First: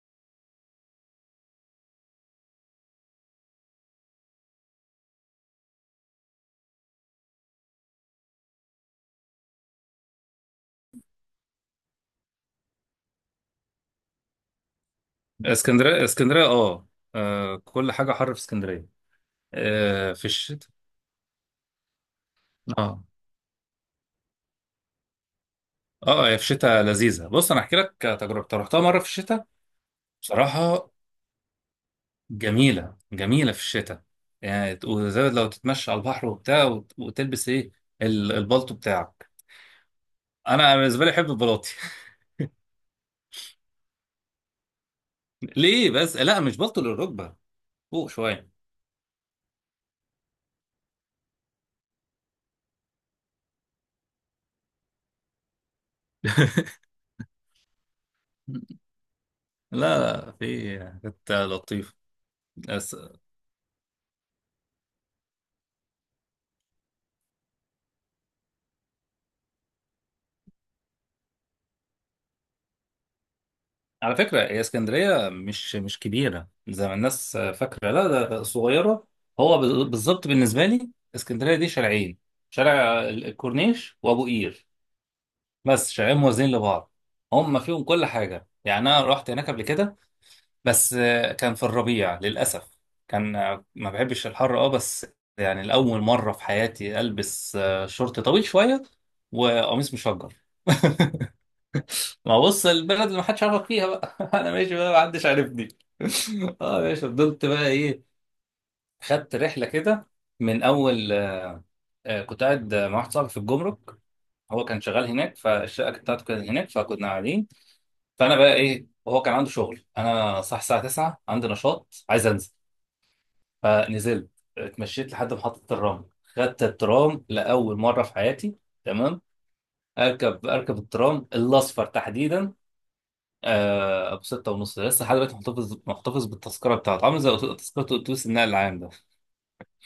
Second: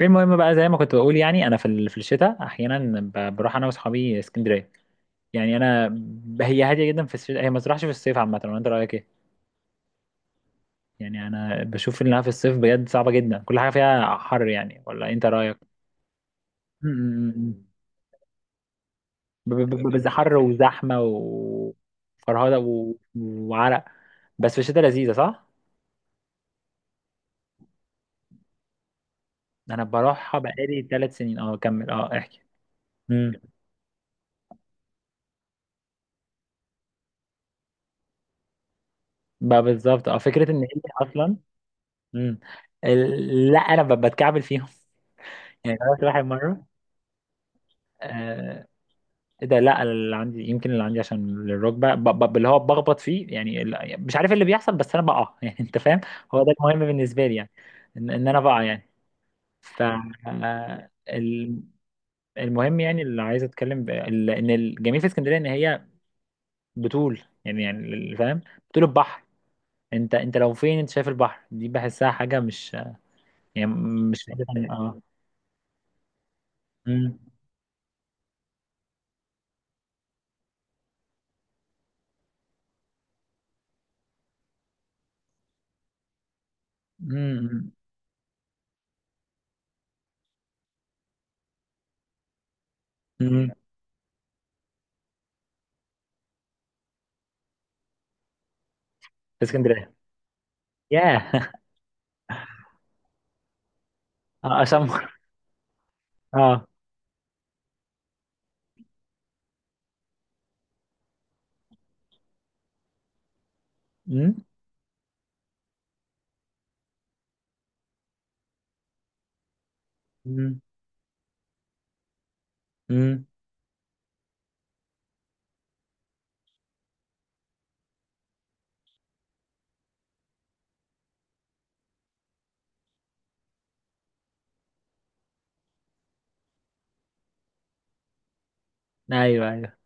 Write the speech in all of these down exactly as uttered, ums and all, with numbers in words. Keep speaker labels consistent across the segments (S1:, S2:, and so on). S1: المهم بقى زي ما كنت بقول يعني انا في ال- في الشتاء احيانا ب- بروح انا واصحابي اسكندريه. يعني انا ب- هي هاديه جدا في الشتاء، هي ما تروحش في الصيف عامه، ولا انت رايك ايه؟ يعني انا بشوف انها في الصيف بجد صعبه جدا، كل حاجه فيها حر يعني، ولا انت رايك؟
S2: اسكندريه اسكندريه اه.
S1: م- م-
S2: آه،
S1: م.
S2: كل حاجه حر في اسكندريه.
S1: ب- ب- ب- بز-
S2: آه، في
S1: حر
S2: الشتاء.
S1: وزحمه وفرهده و-
S2: اه.
S1: وعرق. بس في الشتاء لذيذه، صح.
S2: اه هي في الشتاء لذيذه، بص انا احكي لك تجربه رحتها مره في الشتاء.
S1: انا بروحها بقالي
S2: بصراحه
S1: ثلاث سنين، اه كمل، اه احكي.
S2: جميله
S1: امم
S2: جميله في الشتاء. يعني ت- وزي لو تتمشى على البحر وبتاع وت- وتلبس ايه ال- البلطو بتاعك.
S1: بقى بالظبط، اه فكره ان هي
S2: انا بالنسبه لي احب
S1: اصلا.
S2: البلاطي.
S1: امم ال- لا انا ب- بتكعبل فيهم. يعني
S2: ليه
S1: جربت
S2: بس؟
S1: واحد
S2: لا مش
S1: مرة.
S2: بلطو للركبه، فوق شويه.
S1: آه، ايه ده، لا اللي عندي، يمكن اللي عندي عشان الركبة ب- ب- اللي هو بخبط فيه يعني، ال- مش عارف إيه اللي بيحصل، بس انا بقع يعني انت فاهم. هو ده المهم بالنسبة لي يعني، ان, إن انا بقع يعني. ف
S2: لا لا في،
S1: آه،
S2: كانت
S1: ال-
S2: لطيفه.
S1: المهم يعني، اللي عايز اتكلم ب- ال- ان الجميل في اسكندرية ان هي بتول يعني، يعني ال- فاهم، بتول البحر. انت انت لو فين، انت شايف البحر دي بحسها حاجة مش يعني،
S2: على
S1: مش
S2: فكرة هي
S1: اه.
S2: اسكندرية مش مش كبيرة زي ما
S1: امم
S2: الناس فاكرة، لا ده ده صغيرة. هو بال- بالظبط بالنسبة لي اسكندرية دي شارعين، شارع ال- الكورنيش وأبو قير، بس شارعين موازيين لبعض، هم فيهم كل حاجة. يعني أنا رحت هناك قبل كده بس آه، كان في الربيع للأسف. كان،
S1: امم
S2: آه، ما بحبش الحر اه بس. يعني لأول مرة في حياتي ألبس آه، شورت طويل شوية وقميص
S1: اسكندرية.
S2: مشجر.
S1: ياه
S2: ما بص، البلد اللي محدش عارفك فيها بقى. انا ماشي
S1: عشان
S2: بقى محدش عارفني.
S1: اه.
S2: اه ماشي، فضلت بقى ايه، خدت رحله كده. من اول آه آه، كنت قاعد مع واحد صاحبي في الجمرك،
S1: امم
S2: هو كان شغال هناك، فالشقه كانت بتاعته كانت هناك، فكنا قاعدين. فانا بقى ايه، وهو كان عنده شغل، انا صح
S1: امم
S2: الساعه تسعة عندي نشاط عايز انزل.
S1: امم
S2: فنزلت، اتمشيت لحد محطه الترام، خدت الترام لاول مره في حياتي. تمام. اركب اركب الترام الاصفر تحديدا، آه ابو ستة ونص ده. لسه لحد دلوقتي محتفظ محتفظ بالتذكره بتاعته، عامل زي تذكره اتوبيس النقل العام ده.
S1: ايوه، ايوه.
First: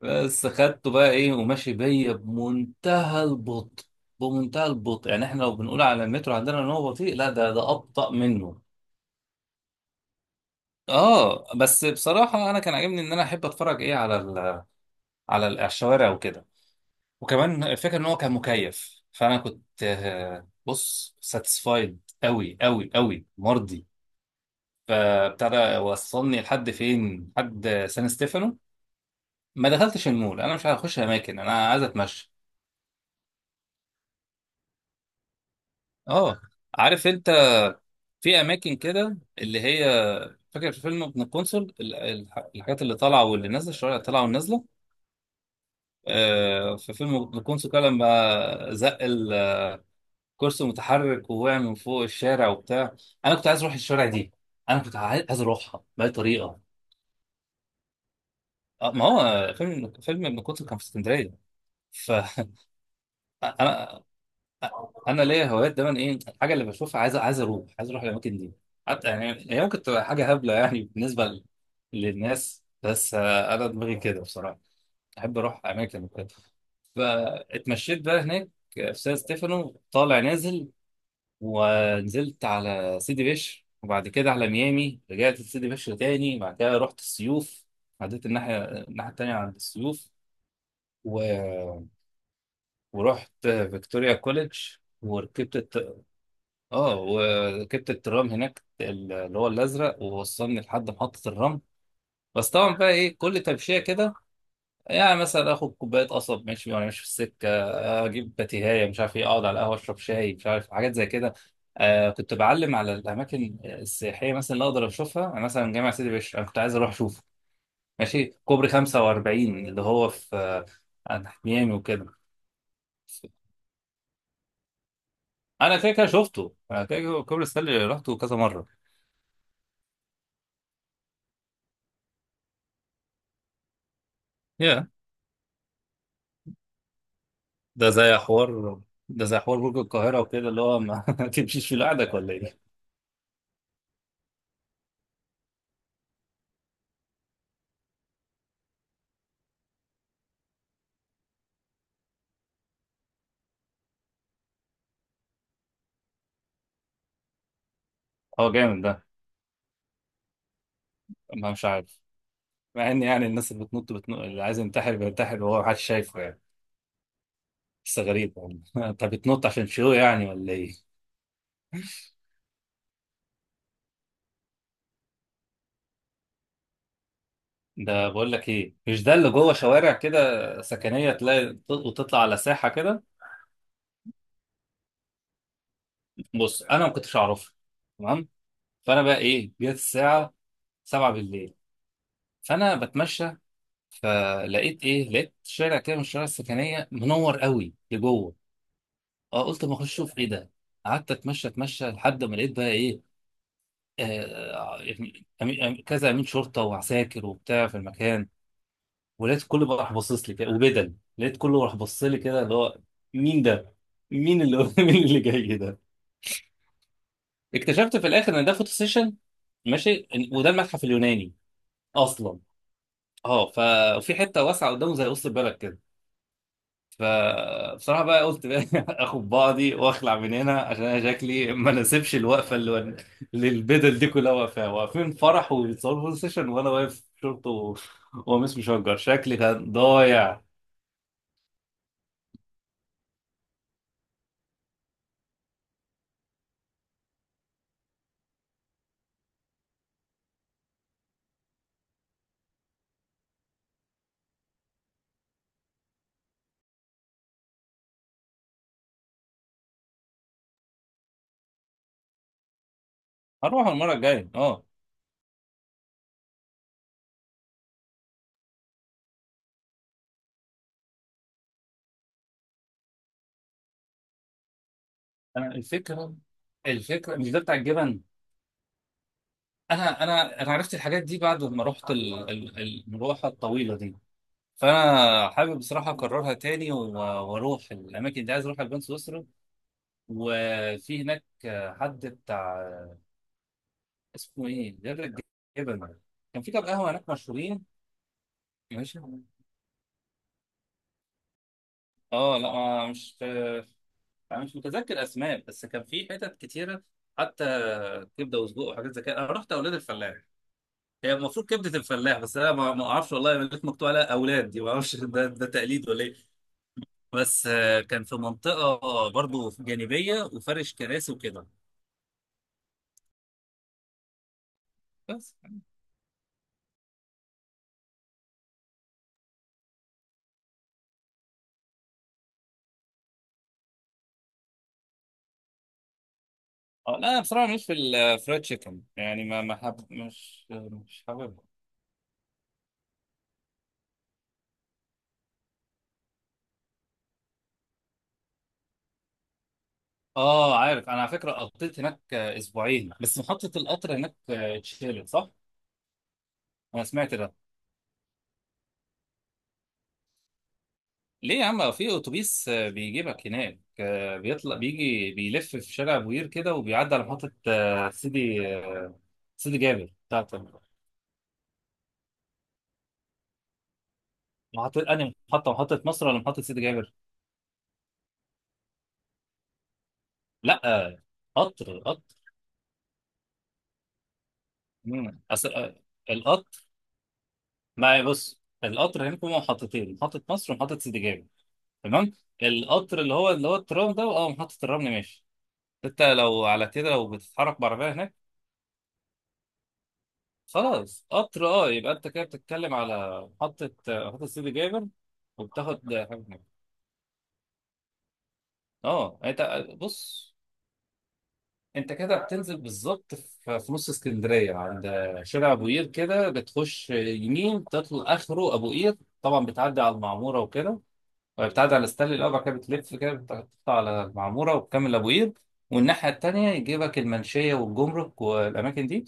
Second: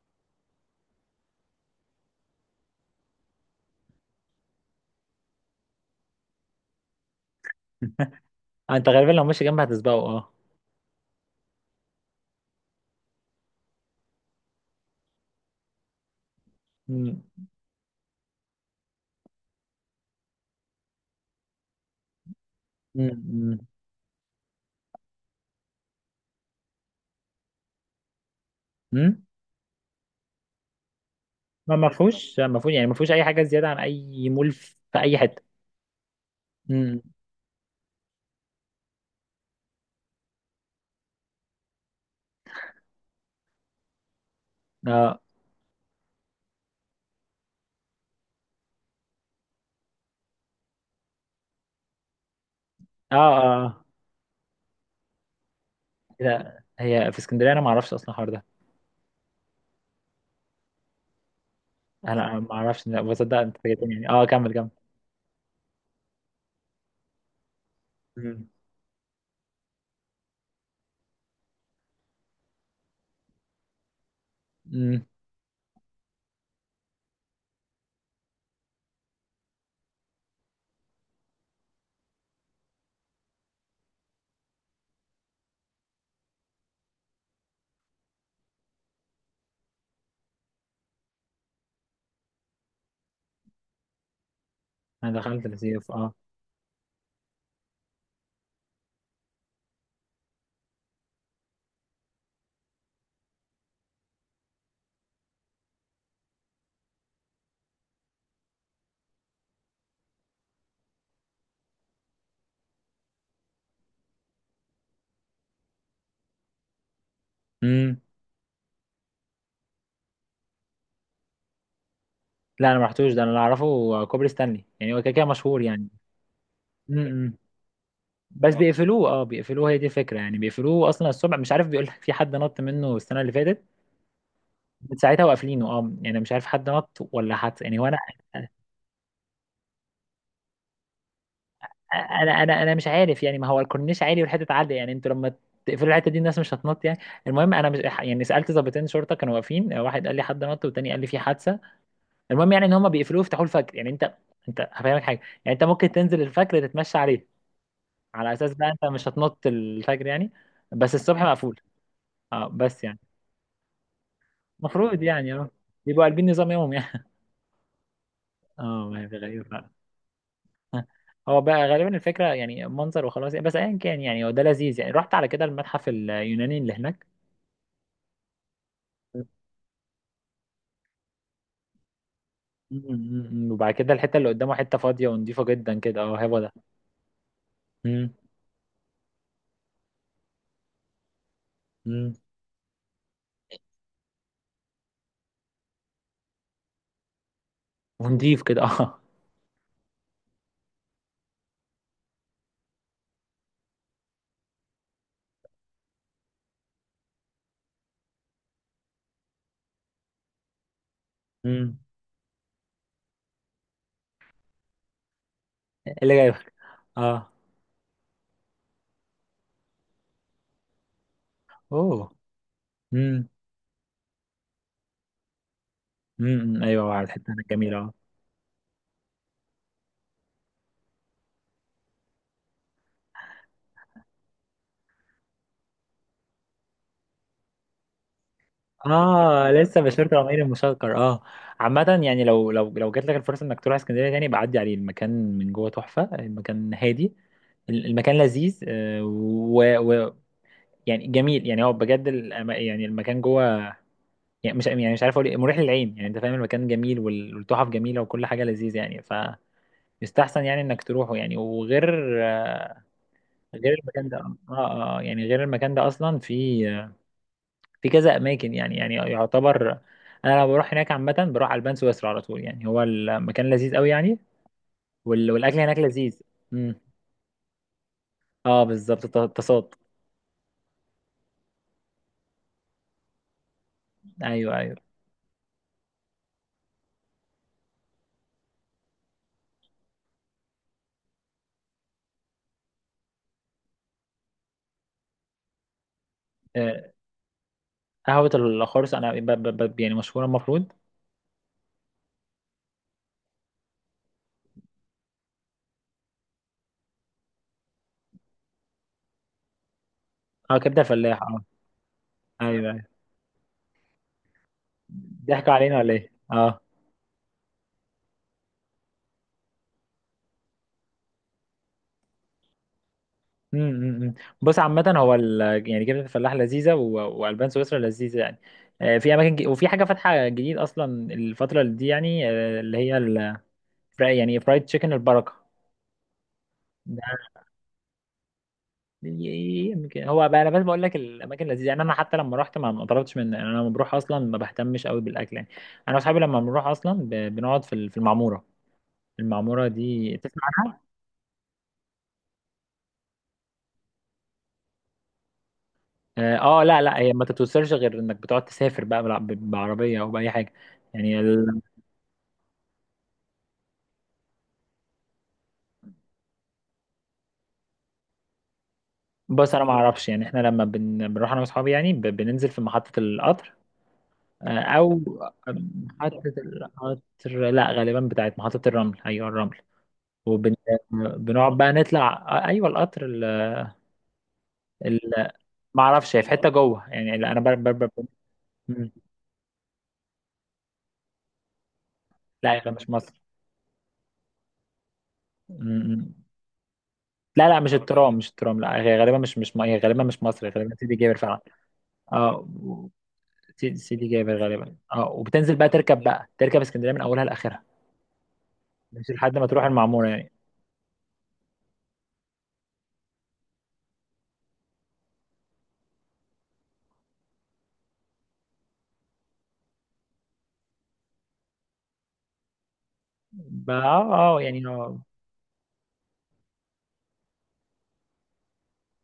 S2: بس خدته بقى ايه، وماشي بيا بمنتهى البطء. بمنتهى البطء، يعني احنا لو بنقول على المترو عندنا ان هو بطيء، لا ده ده ابطا منه.
S1: انت غالبا لو ماشي جنب هتسبقه اه.
S2: اه بس بصراحه انا كان عاجبني ان انا احب اتفرج ايه على ال على ال- على الشوارع وكده.
S1: امم
S2: وكمان الفكره ان هو كان مكيف، فانا كنت، آه، بص، ساتسفايد، قوي قوي قوي
S1: امم
S2: مرضي. فابتدى وصلني لحد فين، لحد سان ستيفانو.
S1: امم
S2: ما دخلتش المول، انا مش عايز اخش اماكن، انا
S1: ما
S2: عايز
S1: ما
S2: اتمشى.
S1: فيهوش ما فيهوش يعني، ما فيهوش اي حاجه زياده عن اي مول في اي حته.
S2: اه
S1: امم.
S2: عارف انت، في اماكن كده اللي هي، فاكر في فيلم ابن القنصل، ال- ال- الحاجات اللي طالعه واللي نازله، الشوارع اللي طالعه والنازله.
S1: اه،
S2: آه، في فيلم ابن القنصل كده لما زق الكرسي المتحرك ووقع من فوق الشارع وبتاع،
S1: اه،
S2: انا كنت عايز اروح
S1: اه.
S2: الشارع دي. انا كنت عايز عايز اروحها باي طريقه.
S1: لا هي في اسكندريه انا ما اعرفش اصلا الحوار ده.
S2: آه، ما هو فيلم فيلم ابن القنصل كان في اسكندريه، ف
S1: انا ما اعرفش، لا بصدق، انت فاجئتني
S2: انا
S1: يعني، اه كمل كمل.
S2: انا ليا هوايات دايما، ايه الحاجه اللي بشوفها عايز عايز اروح عايز اروح الاماكن
S1: امم
S2: دي. حتى يعني هي ممكن تبقى حاجه هبله يعني بالنسبه ل- للناس، بس آه، انا دماغي كده بصراحه.
S1: امم
S2: احب اروح اماكن وكده. فاتمشيت بقى هناك، في سان ستيفانو طالع نازل، ونزلت على سيدي بشر، وبعد كده على ميامي، رجعت لسيدي بشر تاني، بعد كده رحت السيوف، عديت الناحيه الناحيه التانيه عند السيوف و... ورحت فيكتوريا كوليدج،
S1: انا دخلت
S2: وركبت.
S1: السيوف اه.
S2: اه وركبت الترام هناك، ال- اللي هو الازرق، ووصلني لحد محطه الرمل. بس طبعا بقى ايه، كل تمشيه كده يعني، مثلا اخد كوبايه قصب ماشي، وانا ماشي في السكه اجيب باتيهايه مش عارف ايه، اقعد على القهوه اشرب شاي مش عارف، حاجات زي كده. آه كنت بعلم على الاماكن السياحيه مثلا اللي اقدر اشوفها. أنا مثلا جامع سيدي بشر انا كنت عايز اروح اشوفه،
S1: امم.
S2: ماشي كوبري خمسة وأربعين اللي هو في آه، عند حميامي وكده.
S1: لا انا ما رحتوش ده، انا اللي اعرفه كوبري ستانلي، يعني هو كده كده مشهور
S2: انا
S1: يعني.
S2: كده كده شفته، انا كده كده
S1: امم.
S2: كوبري ستانلي رحته كذا
S1: بس اه
S2: مره.
S1: بيقفلوه، اه بيقفلوه، هي دي الفكره يعني، بيقفلوه اصلا الصبح، مش عارف بيقول لك في حد نط منه السنه اللي فاتت،
S2: yeah.
S1: من ساعتها وقافلينه، اه يعني مش عارف حد نط ولا حد يعني.
S2: ده
S1: وانا
S2: زي حوار ده زي حوار برج القاهرة وكده، اللي هو ما تمشيش في لوحدك ولا
S1: انا انا
S2: ايه؟
S1: انا مش عارف يعني، ما هو الكورنيش عالي والحته عاليه يعني، انتوا لما تقفلوا الحته دي الناس مش هتنط يعني. المهم انا مش يعني، سالت ضابطين شرطه كانوا واقفين، واحد قال لي حد نط والتاني قال لي في حادثه. المهم يعني ان هم بيقفلوه يفتحوه الفجر، يعني انت، انت هفهمك حاجه، يعني انت ممكن تنزل الفجر تتمشى عليه، على
S2: هو
S1: اساس بقى
S2: جامد
S1: انت
S2: ده.
S1: مش هتنط الفجر يعني. بس الصبح
S2: ما
S1: مقفول
S2: مش عارف،
S1: اه، بس
S2: مع
S1: يعني
S2: ان يعني الناس اللي بتنط بتنط، اللي عايز ينتحر
S1: المفروض يعني
S2: بينتحر
S1: اه
S2: وهو محدش
S1: بيبقوا
S2: شايفه
S1: قلبين
S2: يعني.
S1: نظام يومهم يعني.
S2: بس غريب والله،
S1: اه ما
S2: انت
S1: هي غريبة
S2: بتنط عشان
S1: فعلا.
S2: شو يعني ولا ايه؟
S1: هو بقى غالبا الفكرة يعني منظر وخلاص يعني، بس ايا كان يعني، هو ده لذيذ يعني. رحت على كده المتحف اليوناني اللي هناك.
S2: ده بقول لك ايه، مش ده
S1: م-
S2: اللي جوه شوارع كده سكنية، تلاقي ت- وتطلع على ساحة كده.
S1: م- م. وبعد كده الحتة اللي قدامه حتة فاضية ونضيفة جدا كده، اه هو ده.
S2: بص انا ما كنتش اعرفها.
S1: م-
S2: تمام. فانا بقى ايه، جت الساعة سبعة بالليل،
S1: م.
S2: فانا بتمشى، فلقيت ايه، لقيت شارع كده من الشوارع السكنية منور قوي لجوه.
S1: ونضيف كده اه.
S2: اه قلت ما اخش اشوف ايه ده. قعدت اتمشى اتمشى لحد ما لقيت بقى ايه، آه يعني أمي- أمي- كذا امين شرطه وعساكر وبتاع في المكان. ولقيت كله بقى راح باصص لي كده، وبدل لقيت كله راح
S1: م.
S2: بص لي كده، اللي هو مين ده؟ مين اللي مين اللي جاي ده؟
S1: إيه اللي جايبك؟ اه.
S2: اكتشفت في الاخر ان ده فوتو سيشن. ماشي إن- وده المتحف اليوناني
S1: اوه.
S2: اصلا.
S1: م-
S2: اه ففي حته واسعه قدامه زي وسط البلد كده.
S1: م- م. ايوه، على الحتة هناك جميلة.
S2: فبصراحة بقى قلت بقى، اخد بعضي واخلع من هنا، عشان انا شكلي ما ناسبش الوقفة اللي اللي البدل دي كلها واقفاها، واقفين فرح وبيتصوروا فوتو سيشن، وانا واقف شورت و- وقميص مشجر، شكلي
S1: اه
S2: كان
S1: لسه بشيرة
S2: ضايع.
S1: العمير المشكر اه. عامة يعني، لو لو لو جات لك الفرصة انك تروح اسكندرية تاني بعدي عليه المكان، من جوه تحفة المكان هادي. ال- المكان لذيذ، آه، و, و يعني جميل يعني، هو بجد الأما- يعني المكان جوه يعني، مش يعني مش عارف اقول إيه، مريح للعين يعني، انت فاهم، المكان جميل وال- والتحف جميلة وكل حاجة لذيذة يعني. فيستحسن يعني انك تروحه يعني، وغير آه،
S2: هروح
S1: غير
S2: المرة
S1: المكان ده
S2: الجاية
S1: اه،
S2: اه.
S1: اه آه، يعني غير المكان ده اصلا في في كذا اماكن يعني، يعني يعتبر، انا لما بروح هناك عامه بروح على البان سويسرا على طول يعني، هو المكان لذيذ قوي يعني، وال...
S2: انا
S1: والاكل هناك
S2: الفكرة،
S1: لذيذ. امم
S2: الفكرة مش ده بتاع الجبن.
S1: اه بالظبط الت- التصاد.
S2: انا انا انا عرفت الحاجات دي بعد ما رحت ال- ال- المروحة الطويلة دي.
S1: ايوه، ايوه.
S2: فانا حابب بصراحة اكررها تاني و- واروح الاماكن دي. عايز اروح البان سويسرا، وفي هناك حد بتاع اسمه ايه غير الجبن. كان في كام
S1: آه،
S2: قهوه هناك مشهورين.
S1: قهوه الخرس
S2: ماشي.
S1: انا ب... ب... ب... يعني مشهوره المفروض.
S2: اه لا ما- مش، انا مش متذكر اسماء، بس كان في حتت كتيره حتى كبده وسجق وحاجات زي كده. انا رحت اولاد الفلاح،
S1: اه كبده
S2: هي
S1: فلاح اه.
S2: المفروض كبده الفلاح، بس انا
S1: ايوه،
S2: ما
S1: ايوه،
S2: ما اعرفش والله، لقيت مكتوب عليها اولاد دي، ما اعرفش ده ده
S1: ضحكوا علينا
S2: تقليد
S1: ولا
S2: ولا
S1: ايه
S2: ايه.
S1: اه.
S2: بس آه، كان في منطقه برضو جانبيه، وفرش كراسي وكده.
S1: أمم، أمم، أمم. بص عامه هو
S2: بس
S1: ال... يعني كبده الفلاح لذيذه و... والبان سويسرا لذيذه يعني. آه، في اماكن ج... وفي حاجه فاتحه جديد اصلا الفتره دي يعني، آه، اللي هي ال... فراي- يعني فرايد تشيكن البركه
S2: اه
S1: ده.
S2: لا انا بصراحه مش في الفرايد تشيكن يعني، ما ما حب
S1: يمكن هو
S2: مش
S1: بقى انا بس بقول لك
S2: مش حاببها.
S1: الاماكن لذيذه يعني، انا حتى لما رحت ما ما طلبتش من، يعني انا لما بروح اصلا ما بهتمش قوي بالاكل يعني. انا واصحابي لما بنروح اصلا ب... بنقعد في ال- في المعموره. المعموره دي تسمع
S2: اه
S1: عنها؟
S2: عارف، انا على فكره قضيت هناك آه، اسبوعين، بس محطه القطر هناك آه، اتشالت صح؟
S1: اه آه،
S2: انا
S1: لا لا
S2: سمعت
S1: هي ما
S2: ده.
S1: تتوصلش غير انك بتقعد تسافر بقى بالع- ب- بعربيه او باي حاجه يعني
S2: ليه يا
S1: ال...
S2: عم، في اتوبيس آه، بيجيبك هناك، آه، بيطلع بيجي بيلف في شارع بوير كده، وبيعدي على محطه آه، سيدي آه، سيدي
S1: بص انا ما
S2: جابر
S1: اعرفش يعني،
S2: بتاعت
S1: احنا لما بن... بنروح انا واصحابي يعني ب... بننزل في محطه القطر، آه،
S2: محطه
S1: او
S2: انهي، محطه محطه مصر ولا
S1: محطه
S2: محطه سيدي جابر؟
S1: القطر، لا غالبا بتاعت محطه الرمل، ايوه الرمل،
S2: لا آه،
S1: وبنقعد بقى
S2: قطر
S1: نطلع
S2: قطر
S1: آه، ايوه القطر ال... ال...
S2: مم. اصل آه،
S1: ما اعرفش هي في حته
S2: القطر.
S1: جوه يعني، لا، انا بر... بر... بر...
S2: ما بص
S1: مم.
S2: القطر هنا في محطتين، محطة مصر ومحطة سيدي جابر. تمام.
S1: لا هي مش
S2: القطر اللي
S1: مصر.
S2: هو اللي هو الترام ده اه، محطة الرمل ماشي.
S1: مم.
S2: انت
S1: مم.
S2: لو على كده، لو
S1: لا
S2: بتتحرك
S1: لا مش
S2: بعربية هناك.
S1: الترام، مش الترام، لا هي غالبا مش مش م- هي غالبا مش مصر، هي غالبا سيدي
S2: خلاص
S1: جابر فعلا
S2: قطر اه، يبقى انت كده
S1: اه.
S2: بتتكلم
S1: و-
S2: على محطة
S1: سي- سيدي
S2: محطة
S1: جابر
S2: سيدي
S1: غالبا
S2: جابر.
S1: اه، وبتنزل بقى
S2: وبتاخد
S1: تركب
S2: حاجة
S1: بقى
S2: هناك.
S1: تركب اسكندريه من اولها لاخرها، مش
S2: اه انت،
S1: لحد ما تروح المعموره
S2: بص،
S1: يعني.
S2: انت كده بتنزل بالظبط في في نص اسكندرية، عند شارع ابو قير كده، بتخش يمين، تطلع اخره ابو قير، طبعا بتعدي على المعمورة وكده. بتعدي على ستانلي الأول، بعد كده بتلف كده، بتقطع
S1: بقى
S2: على
S1: اه، اه
S2: المعمورة،
S1: يعني
S2: وبتكمل
S1: آه.
S2: أبو قير. والناحية التانية يجيبك المنشية والجمرك والأماكن دي،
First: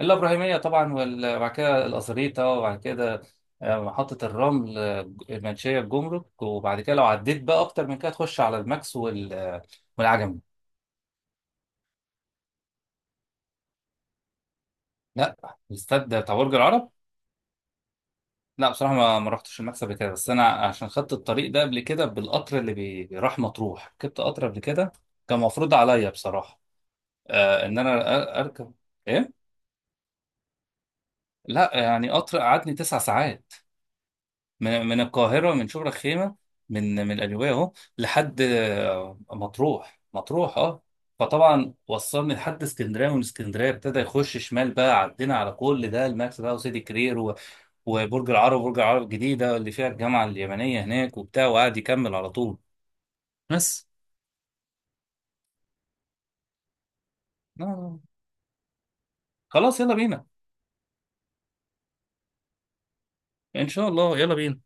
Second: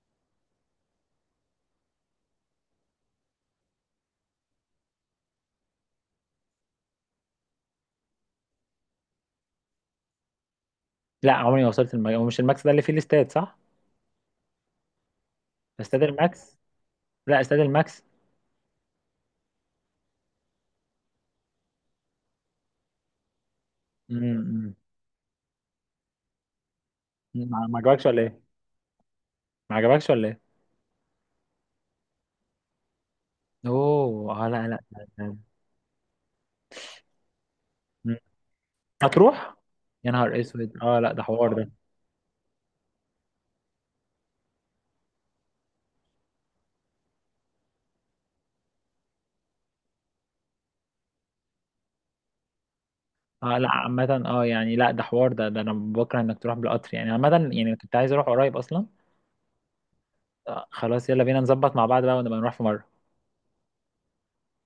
S2: الإبراهيمية طبعا، وال- وبعد كده الأزريطة، وبعد كده آه، محطة الرمل، آه، المنشية، الجمرك، وبعد كده لو عديت بقى أكتر من كده تخش على الماكس وال- آه، والعجمي.
S1: لا عمري ما وصلت المج... هو مش الماكس ده اللي فيه الاستاد، صح؟
S2: لا
S1: استاد
S2: الاستاد بتاع برج
S1: الماكس،
S2: العرب.
S1: لا استاد الماكس.
S2: لا بصراحة ما ما رحتش الماكس قبل كده، بس أنا عشان خدت الطريق ده قبل كده بالقطر اللي بي- بيروح مطروح،
S1: مم.
S2: ركبت قطر قبل
S1: مم.
S2: كده. كان مفروض عليا بصراحة،
S1: ما
S2: آه ان
S1: ما
S2: انا
S1: عجبكش ولا
S2: أ-
S1: ايه؟
S2: اركب. ايه؟
S1: ما عجبكش ولا ايه؟
S2: لا يعني قطر قعدني تسع ساعات،
S1: اوه، اه لا لا
S2: من, من
S1: لا لا.
S2: القاهره، من شبرا الخيمه، من من القليوبيه اهو،
S1: مم.
S2: لحد آه،
S1: هتروح؟
S2: مطروح
S1: يا نهار
S2: مطروح
S1: اسود
S2: اه.
S1: اه، لا ده حوار ده.
S2: فطبعا وصلني لحد اسكندريه، ومن اسكندريه ابتدى يخش شمال بقى، عدينا على كل ده، الماكس بقى وسيدي كرير و- وبرج العرب، وبرج العرب الجديده اللي فيها الجامعه اليمنيه هناك وبتاع، وقعد يكمل على طول.
S1: اه لا
S2: بس
S1: عامة اه يعني، لا ده حوار ده، ده انا بكره انك تروح بالقطر يعني، عامة يعني كنت
S2: آه.
S1: عايز اروح قريب اصلا.
S2: خلاص يلا بينا.
S1: آه خلاص يلا بينا نظبط مع بعض بقى ونبقى نروح في مرة.
S2: ان شاء الله يلا بينا.